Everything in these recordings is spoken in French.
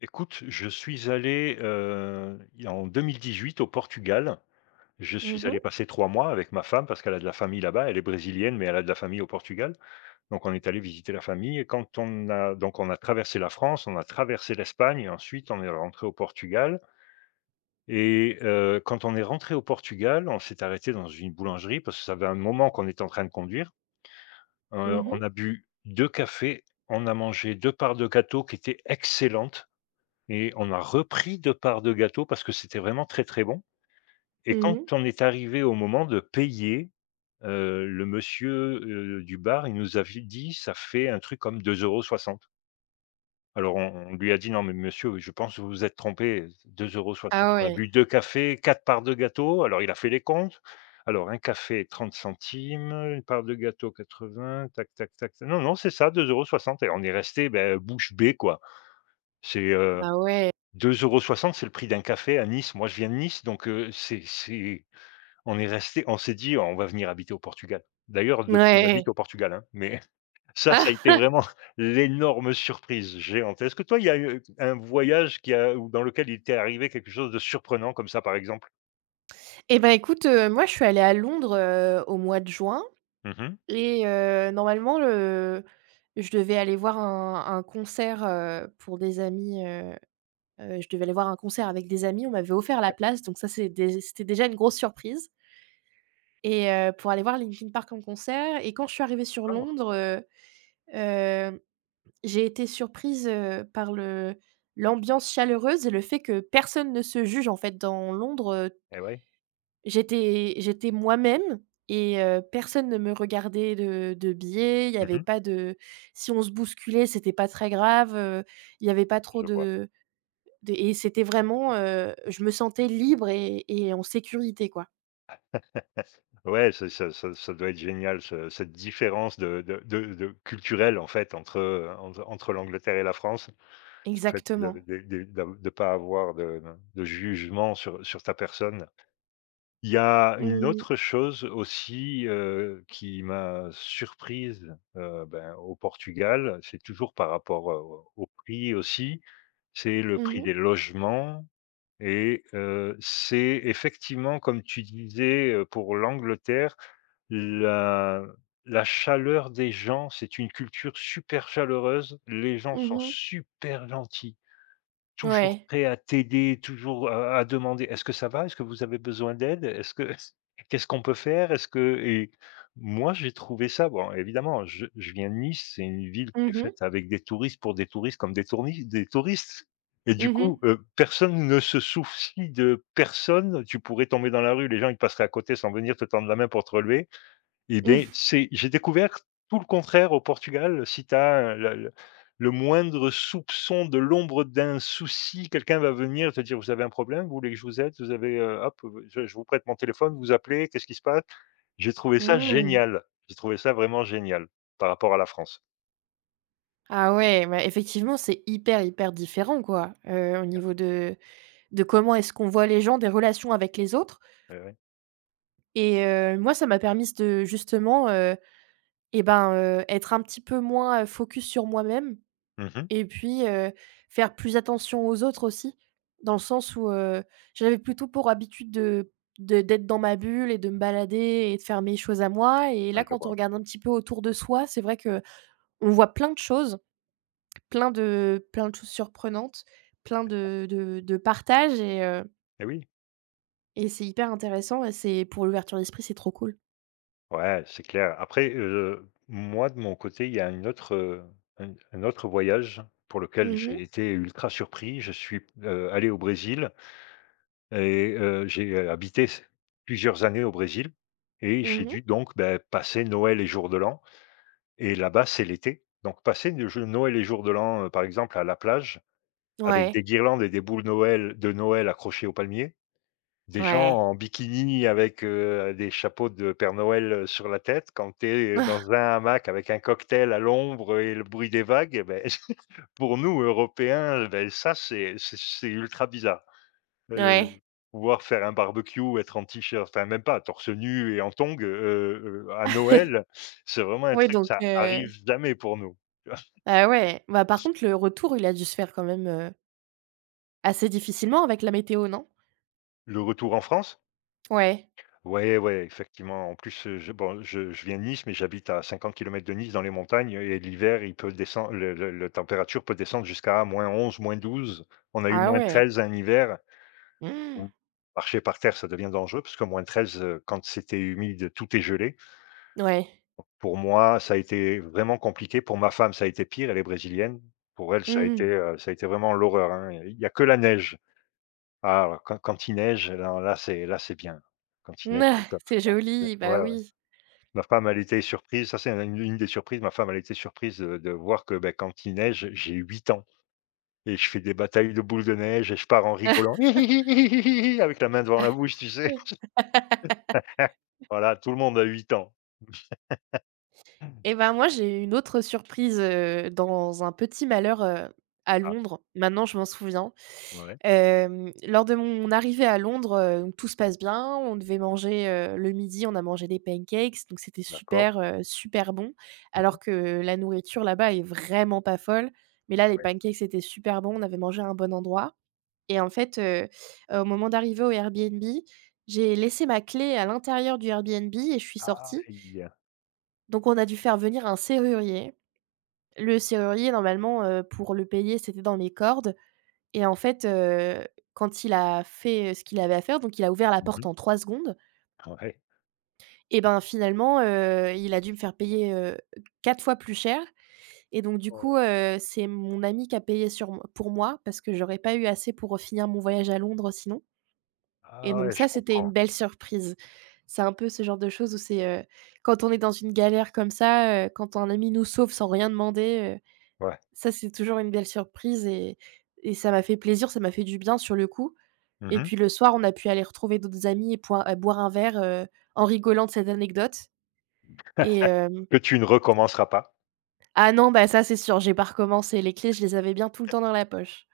Écoute, je suis allé, il y a en 2018 au Portugal. Je Mmh suis mh. allé passer 3 mois avec ma femme parce qu'elle a de la famille là-bas. Elle est brésilienne, mais elle a de la famille au Portugal. Donc on est allé visiter la famille et quand on a donc on a traversé la France, on a traversé l'Espagne et ensuite on est rentré au Portugal et quand on est rentré au Portugal, on s'est arrêté dans une boulangerie parce que ça avait un moment qu'on était en train de conduire. Mmh mh. On a bu 2 cafés, on a mangé 2 parts de gâteau qui étaient excellentes. Et on a repris 2 parts de gâteau parce que c'était vraiment très, très bon et Mmh quand mh. on est arrivé au moment de payer, le monsieur, du bar, il nous avait dit: «Ça fait un truc comme 2,60 €». Alors on lui a dit: «Non mais monsieur, je pense que vous vous êtes trompé, 2,60 €, Ah on a ouais. bu 2 cafés, 4 parts de gâteau». Alors il a fait les comptes. Alors un café 30 centimes, une part de gâteau 80, tac, tac, tac, tac. Non, non, c'est ça 2,60 €. Et on est resté, beh, bouche bée quoi. C'est, heu Ah ouais. 2,60 €, c'est le prix d'un café à Nice. Moi, je viens de Nice, donc c'est on est resté on s'est dit: «On va venir habiter au Portugal». D'ailleurs, depuis, on habite Ouais. au Portugal, hein, mais ça a été vraiment l'énorme surprise géante. Est-ce que toi, il y a eu un voyage qui a ou dans lequel il t'est arrivé quelque chose de surprenant comme ça, par exemple? Et bah, écoute, moi, je suis allée à Londres, au mois de juin Mmh mh. et normalement, le je devais aller voir un concert, pour des amis, je devais aller voir un concert avec des amis. On m'avait offert la place, donc ça, c'était déjà une grosse surprise et pour aller voir Linkin Park en concert. Et quand je suis arrivée sur D'accord. Londres, hem j'ai été surprise, par le l'ambiance chaleureuse et le fait que personne ne se juge en fait dans Londres. Et ouais. J'étais moi-même et personne ne me regardait de biais, il y avait Mmh. pas de. Si on se bousculait, c'était pas très grave, il y avait pas trop Je vois. de. Et c'était vraiment, je me sentais libre et en sécurité quoi. Ouais, c'est ça doit être génial ce cette différence de culturelle, en fait, entre, entre l'Angleterre et la France. Le fait Exactement. De pas avoir de jugement sur ta personne. Il y a une Mmh. autre chose aussi, qui m'a surprise, ben, au Portugal, c'est toujours par rapport, au prix aussi, c'est le Mmh prix mh. des logements et c'est effectivement comme tu disais, pour l'Angleterre, la la chaleur des gens, c'est une culture super chaleureuse, les gens sont Mmh. super gentils. Toujours Ouais. prêt à t'aider, toujours à demander: «Est-ce que ça va? Est-ce que vous avez besoin d'aide? Est-ce que qu'est-ce qu'on peut faire? Est-ce que» et moi, j'ai trouvé ça bon, évidemment, je viens de Nice, c'est une ville qui est Mmh mh. faite avec des touristes pour des touristes comme des touristes et du Mmh mh. coup, personne ne se soucie de personne. Tu pourrais tomber dans la rue, les gens, ils passeraient à côté sans venir te tendre la main pour te relever. Eh bien, Mmh. c'est j'ai découvert tout le contraire au Portugal. Si tu as le moindre soupçon de l'ombre d'un souci, quelqu'un va venir te dire: «Vous avez un problème? Vous voulez que je vous aide? Vous avez, hop, je vous prête mon téléphone, vous appelez, qu'est-ce qui se passe?» J'ai trouvé ça Mmh. génial. J'ai trouvé ça vraiment génial par rapport à la France. Ah ouais, bah, effectivement, c'est hyper, hyper différent, quoi, au Voilà. niveau de comment est-ce qu'on voit les gens, des relations avec les autres. Ouais, ouais. Et moi, ça m'a permis de justement, et ben, être un petit peu moins, focus sur moi-même Mmh. et puis, faire plus attention aux autres aussi. Dans le sens où, j'avais plutôt pour habitude de d'être dans ma bulle et de me balader et de faire mes choses à moi. Et Ouais, là, je quand on vois. regarde un petit peu autour de soi, c'est vrai que on voit plein de choses. Plein de choses surprenantes, plein de partage Eh oui. et c'est hyper intéressant et c'est pour l'ouverture d'esprit, c'est trop cool. Ouais, c'est clair. Après, moi, de mon côté, il y a un autre voyage pour lequel Mmh mh. j'ai été ultra surpris. Je suis, allé au Brésil et j'ai, habité s plusieurs années au Brésil et Mmh j'ai mh. dû donc, beh, passer Noël et jour de l'an et là-bas, c'est l'été. Donc passer de je Noël et jour de l'an, par exemple, à la plage avec des Ouais, guirlandes et des boules Noël de Noël accrochées aux palmiers, des gens ouais. en bikini avec, des chapeaux de Père Noël, sur la tête, quand tu es dans un hamac avec un cocktail à l'ombre et le bruit des vagues et beh, pour nous Européens, beh, ça c'est ultra bizarre. Heu, Ouais. Pouvoir faire un barbecue, être en t-shirt, enfin même pas, torse nu et en tongs, à Noël, c'est vraiment un Oui truc, donc, ça arrive jamais pour nous. ah ouais. Bah, par contre le retour, il a dû se faire quand même, assez difficilement avec la météo, non? Le retour en France. Ouais. Ouais, ouais, effectivement. En plus, je bon, je viens de Nice, mais j'habite à 50 kilomètres de Nice dans les montagnes et l'hiver, il peut descendre le la température peut descendre jusqu'à -11, -12. On a eu Ah moins ouais. treize un hiver où marcher par terre, ça devient dangereux parce que -13, quand c'était humide, tout est gelé. Ouais. Pour moi, ça a été vraiment compliqué. Pour ma femme, ça a été pire, elle est brésilienne. Pour elle, Mmh mh. Ça a été vraiment l'horreur, hein. Il y a que la neige. Ah, alors quand il neige, alors là, c'est bien. Quand il neige, c'est top. C'est joli, bah Ouais, ouais. oui. Ma femme, elle était surprise, ça c'est une des surprises, ma femme, elle était surprise, de voir que, bah, quand il neige, j'ai 8 ans et je fais des batailles de boules de neige et je pars en rigolant: «Hi hi hi, hi hi hi hi avec la main devant la bouche, tu sais? Voilà, tout le monde a 8 ans. Et ben, moi, j'ai eu une autre surprise, dans un petit malheur, à Ah, Londres. Maintenant, je m'en souviens. ouais, Lors de mon arrivée à Londres, donc tout se passe bien. On devait manger, le midi, on a mangé des pancakes, donc c'était d'accord. super, super bon. Alors Mmh. que la nourriture là-bas est vraiment pas folle. Mais là, les Ouais. pancakes étaient super bons, on avait mangé à un bon endroit. Et en fait, au moment d'arriver au Airbnb, j'ai laissé ma clé à l'intérieur du Airbnb et je suis sortie. Aïe! Donc on a dû faire venir un serrurier. Le serrurier normalement, pour le payer, c'était dans mes cordes. Et en fait, quand il a fait, ce qu'il avait à faire, donc il a ouvert la Mmh porte mh. en 3 secondes. Ah ouais. Et ben, finalement, il a dû me faire payer, 4 fois plus cher. Et donc du Oh, coup, c'est mon ami qui a payé sur mo pour moi parce que j'aurais pas eu assez pour, finir mon voyage à Londres sinon. Et ah donc ouais, je ça, c'était une comprends. belle surprise. C'est un peu ce genre de choses où c'est, quand on est dans une galère comme ça, quand un ami nous sauve sans rien demander, Ouais. ça, c'est toujours une belle surprise et ça m'a fait plaisir, ça m'a fait du bien sur le coup. Et Mmh. puis le soir, on a pu aller retrouver d'autres amis et poi et boire un verre, en rigolant de cette anecdote. Et hem Que tu ne recommenceras pas. Ah non, bah, ça, c'est sûr, j'ai pas recommencé. Les clés, je les avais bien tout le temps dans la poche.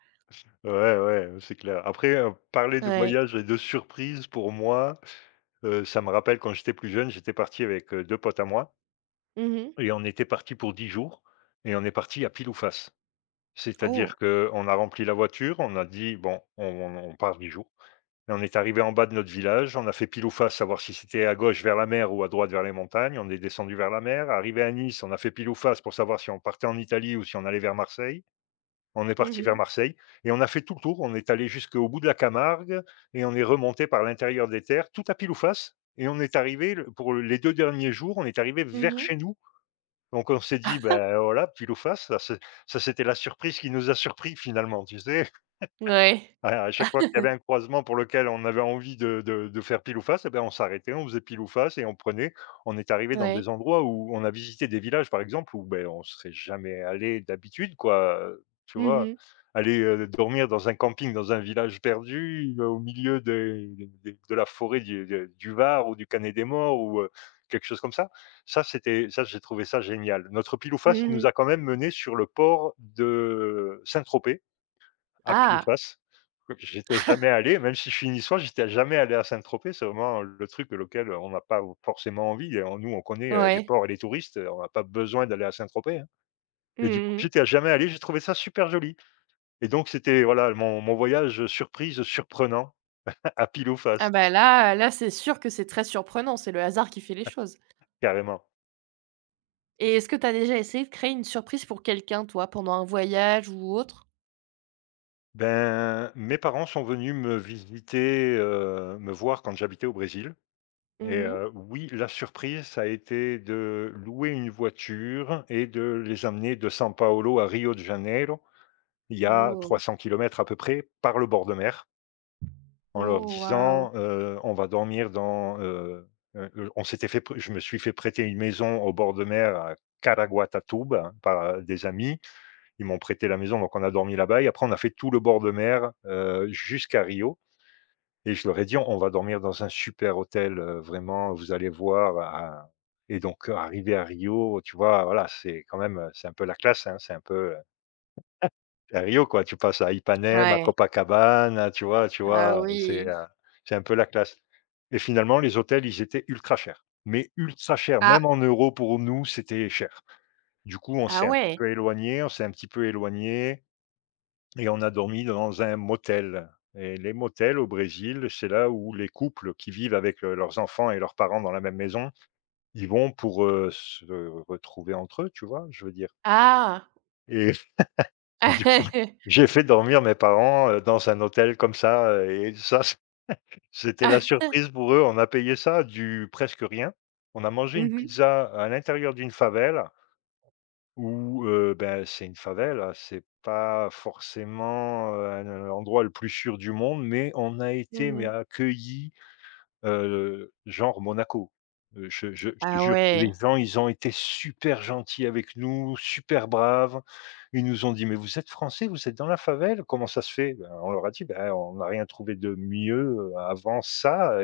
Ouais, ouais, c'est clair. Après, parler de Ouais. voyage et de surprise pour moi. Ça me rappelle quand j'étais plus jeune, j'étais parti avec, 2 potes à moi Mmh. et on était parti pour 10 jours et on est parti à pile ou face. C'est-à-dire Oh! qu'on a rempli la voiture, on a dit: «Bon, on part 10 jours» et on est arrivé en bas de notre village, on a fait pile ou face, savoir si c'était à gauche vers la mer ou à droite vers les montagnes. On est descendu vers la mer. Arrivé à Nice, on a fait pile ou face pour savoir si on partait en Italie ou si on allait vers Marseille. On est Mmh parti vers mh. Marseille et on a fait tout le tour. On est allé jusqu'au bout de la Camargue et on est remonté par l'intérieur des terres, tout à pile ou face et on est arrivé le pour les 2 derniers jours, on est arrivé vers Mmh. chez nous. Donc on s'est dit: «Ben voilà, pile ou face», ça c'est ça c'était la surprise qui nous a surpris finalement, tu sais? Ouais. Ouais, à chaque fois qu'il y avait un croisement pour lequel on avait envie de faire pile ou face, et ben, on s'arrêtait, on faisait pile ou face et on prenait. On est arrivé dans Ouais. des endroits où on a visité des villages, par exemple, où, ben on serait jamais allé d'habitude, quoi, tu Mmh vois? mh. Aller, dormir dans un camping, dans un village perdu, au milieu des de la forêt du Var ou du Canet des Morts ou, quelque chose comme ça. Ça, c'était ça, j'ai trouvé ça génial. Notre pile ou face, il nous Mmh. a quand même menés sur le port de Saint-Tropez. À Ah! Pile-Face. J'étais jamais allé, même si je suis niçois, j'étais jamais allé à Saint-Tropez. C'est vraiment le truc auquel on n'a pas forcément envie. Et on nous, on connaît, les Ouais. ports et les touristes, on n'a pas besoin d'aller à Saint-Tropez, hein. Et du coup, Mmh. j'étais jamais allé, j'ai trouvé ça super joli. Et donc c'était voilà mon voyage surprise, surprenant à pile ou Ah, face, bah, là, là, c'est sûr que c'est très surprenant, c'est le hasard qui fait les choses. carrément. Et est-ce que tu as déjà essayé de créer une surprise pour quelqu'un, toi, pendant un voyage ou autre? Ben, mes parents sont venus me visiter, me voir quand j'habitais au Brésil. Et Mmh mh. Oui, la surprise, ça a été de louer une voiture et de les amener de São Paulo à Rio de Janeiro. Il y a Oh! 300 kilomètres à peu près par le bord de mer, en leur Oh, waouh! disant: «On va dormir dans» on s'était fait prê je me suis fait prêter une maison au bord de mer à Caraguatatuba hein, par, des amis. Ils m'ont prêté la maison, donc on a dormi là-bas et après on a fait tout le bord de mer, jusqu'à Rio. Et je leur ai dit: «On va dormir dans un super hôtel, vraiment, vous allez voir, à» et donc arrivé à Rio, tu vois, voilà, c'est quand même, c'est un peu la classe, hein, c'est un peu, à Rio, quoi, tu passes à Ipanema, à Ouais. Copacabana, tu vois tu Ah vois? oui. C'est un peu la classe et finalement, les hôtels, ils étaient ultra chers, mais ultra chers, Ah! même en euros pour nous, c'était cher. Du coup, on Ah s'est un petit ouais! peu éloigné, on s'est un petit peu éloigné et on a dormi dans un motel. Et les motels au Brésil, c'est là où les couples qui vivent avec, leurs enfants et leurs parents dans la même maison, ils vont pour, se retrouver entre eux, tu vois? Je veux dire, Ah! et et du coup, j'ai fait dormir mes parents, dans un hôtel comme ça, et ça c c'était la Ah! surprise pour eux. On a payé ça du presque rien. On a mangé Mmh une mh. pizza à l'intérieur d'une favelle. Ou, bah, c'est une favela, c'est pas forcément, le l'endroit le plus sûr du monde, mais on a Mmh été, mais mh. accueillis, genre Monaco. Je te Ah jure, ouais. les gens, ils ont été super gentils avec nous, super braves. Ils nous ont dit: «Mais vous êtes français, vous êtes dans la favelle, comment ça se fait?» Ben, on leur a dit: «Ben, on n'a rien trouvé de mieux, avant ça».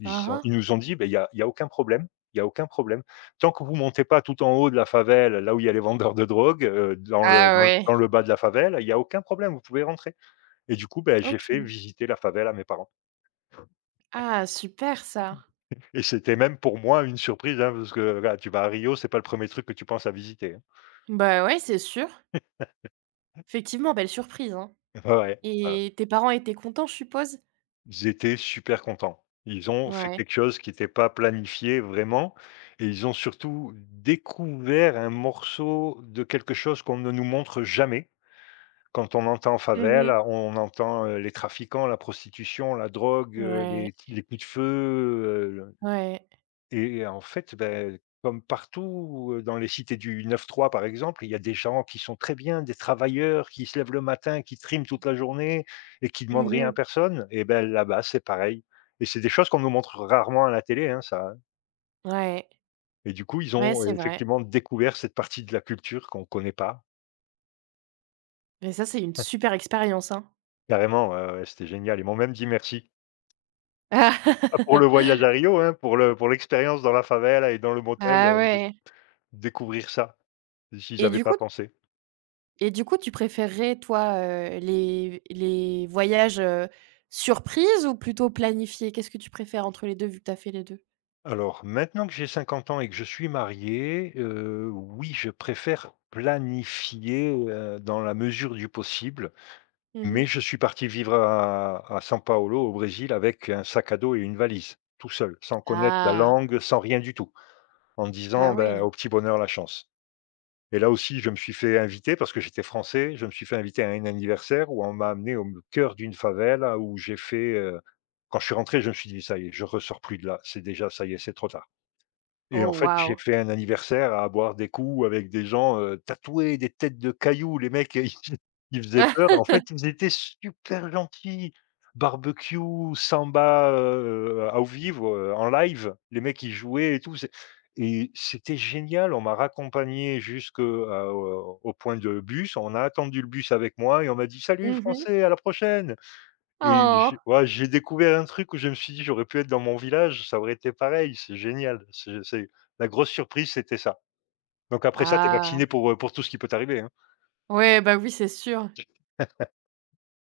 Ils ont Aha. ils nous ont dit: ben il y a aucun problème, il y a aucun problème. Tant que vous montez pas tout en haut de la favelle, là où il y a les vendeurs de drogue, dans le Ah dans le ouais. dans le bas de la favelle, il y a aucun problème, vous pouvez rentrer». Et du coup, ben j'ai fait OK. visiter la favelle à mes parents, Ah, super ça! et c'était même pour moi une surprise, hein, parce que là, tu vas à Rio, c'est pas le premier truc que tu penses à visiter, hein. Bah ouais, c'est sûr. Effectivement, belle surprise, hein. Ouais, ouais, ouais, ouais. Et tes parents étaient contents, je suppose? Ils étaient super contents. Ils ont fait Ouais. quelque chose qui n'était pas planifié vraiment et ils ont surtout découvert un morceau de quelque chose qu'on ne nous montre jamais. Quand on entend Mmh mh. favela, on entend, les trafiquants, la prostitution, la drogue, Ouais. les coups de feu, le Ouais. et en fait, beh, comme partout, dans les cités du 93 par exemple, il y a des gens qui sont très bien, des travailleurs qui se lèvent le matin, qui triment toute la journée et qui demandent Mmh rien à mh. personne, et ben, là-bas, c'est pareil. Et c'est des choses qu'on nous montre rarement à la télé, hein, ça, hein. Ouais. Et du coup, ils Ouais, ont c'est vrai. effectivement découvert cette partie de la culture qu'on connaît pas. Mais ça, c'est une super expérience, hein. Carrément, ouais, ouais, c'était génial. Ils m'ont même dit merci. Pas pour le voyage à Rio, hein, pour le pour l'expérience dans la favela et dans le motel, Ah ouais. découvrir ça, j'y Et avais du pas coup pensé. et du coup, tu préférerais, toi, les voyages, surprises ou plutôt planifiés? Qu'est-ce que tu préfères entre les 2 vu que tu as fait les deux. Alors maintenant que j'ai 50 ans et que je suis marié, oui, je préfère planifier, dans la mesure du possible, mais Mmh. je suis parti vivre à São Paulo, au Brésil, avec un sac à dos et une valise, tout seul, sans connaître la Ah! langue, sans rien du tout, en Ah disant: «Ben, ouais. au petit bonheur la chance». Et là aussi, je me suis fait inviter parce que j'étais français, je me suis fait inviter à un anniversaire où on m'a amené au cœur d'une favela où j'ai fait, quand je suis rentré, je me suis dit: «Ça y est, je ressors plus de là, c'est déjà ça y est, c'est trop tard». Et Oh en fait, j'ai waouh! fait un anniversaire à boire des coups avec des gens, tatoués, des têtes de cailloux. Les mecs, ils faisaient peur. En fait, ils étaient super gentils. Barbecue, samba, ao vivo, en live. Les mecs, ils jouaient et tout. C'est et c'était génial. On m'a raccompagné jusque, au point de bus. On a attendu le bus avec moi et on m'a dit: «Salut Mmh. français, à la prochaine!» Et Oh! j'ai ouais, j'ai découvert un truc où je me suis dit: «J'aurais pu être dans mon village, ça aurait été pareil, c'est génial». C'est la grosse surprise, c'était ça. Donc après ça, tu es Ah! vacciné pour tout ce qui peut t'arriver, hein. Ouais, bah, oui, c'est sûr.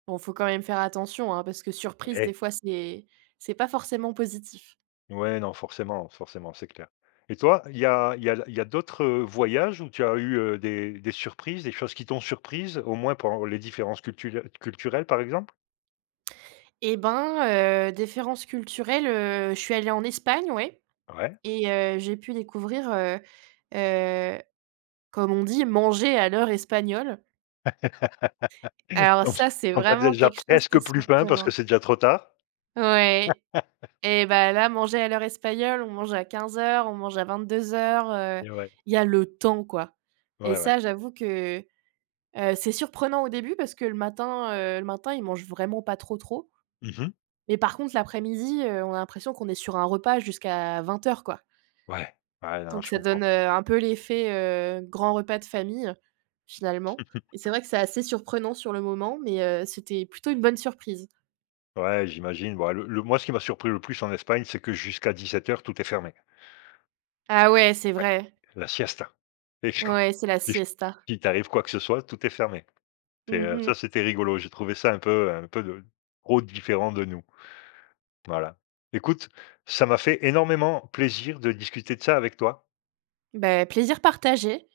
Bon, faut quand même faire attention, hein, parce que surprise, des Ouais. fois, c'est pas forcément positif. Ouais, non, forcément, forcément, c'est clair. Et toi, il y a il y a il y a d'autres, voyages où tu as eu, des surprises, des choses qui t'ont surprise, au moins pendant les différences culturelles, par exemple? Et ben, différences culturelles, je suis allée en Espagne, ouais. Ouais. Et j'ai pu découvrir, heu, comme on dit, manger à l'heure espagnole. Alors Quand ça, c'est quand tu as vraiment déjà quelque chose qui est presque plus faim parce surprenant. que c'est déjà trop tard. Ouais. Et bah, là, manger à l'heure espagnole, on mange à 15h, on mange à 22:00, Et ouais, il y a le temps, quoi. Et ouais, ouais. ça, j'avoue que, c'est surprenant au début parce que le matin, ils mangent vraiment pas trop, trop. Mmh mh. Mais par contre l'après-midi, on a l'impression qu'on est sur un repas jusqu'à 20h, quoi. Ouais. Ouais, non, Donc je ça donne, comprends. Un peu l'effet, grand repas de famille, finalement. Et c'est vrai que c'est assez surprenant sur le moment, mais c'était plutôt une bonne surprise. Ouais, j'imagine. Bon, le moi, ce qui m'a surpris le plus en Espagne, c'est que jusqu'à 17 heures, tout est fermé. Ah ouais, c'est Ouais, vrai. la siesta et je Ouais, c'est la et je siesta. il t'arrive quoi que ce soit, tout est fermé. C'est, Mmh ça, mh. c'était rigolo. J'ai trouvé ça un peu de trop différent de nous. Voilà. Écoute, ça m'a fait énormément plaisir de discuter de ça avec toi. Bah, plaisir partagé.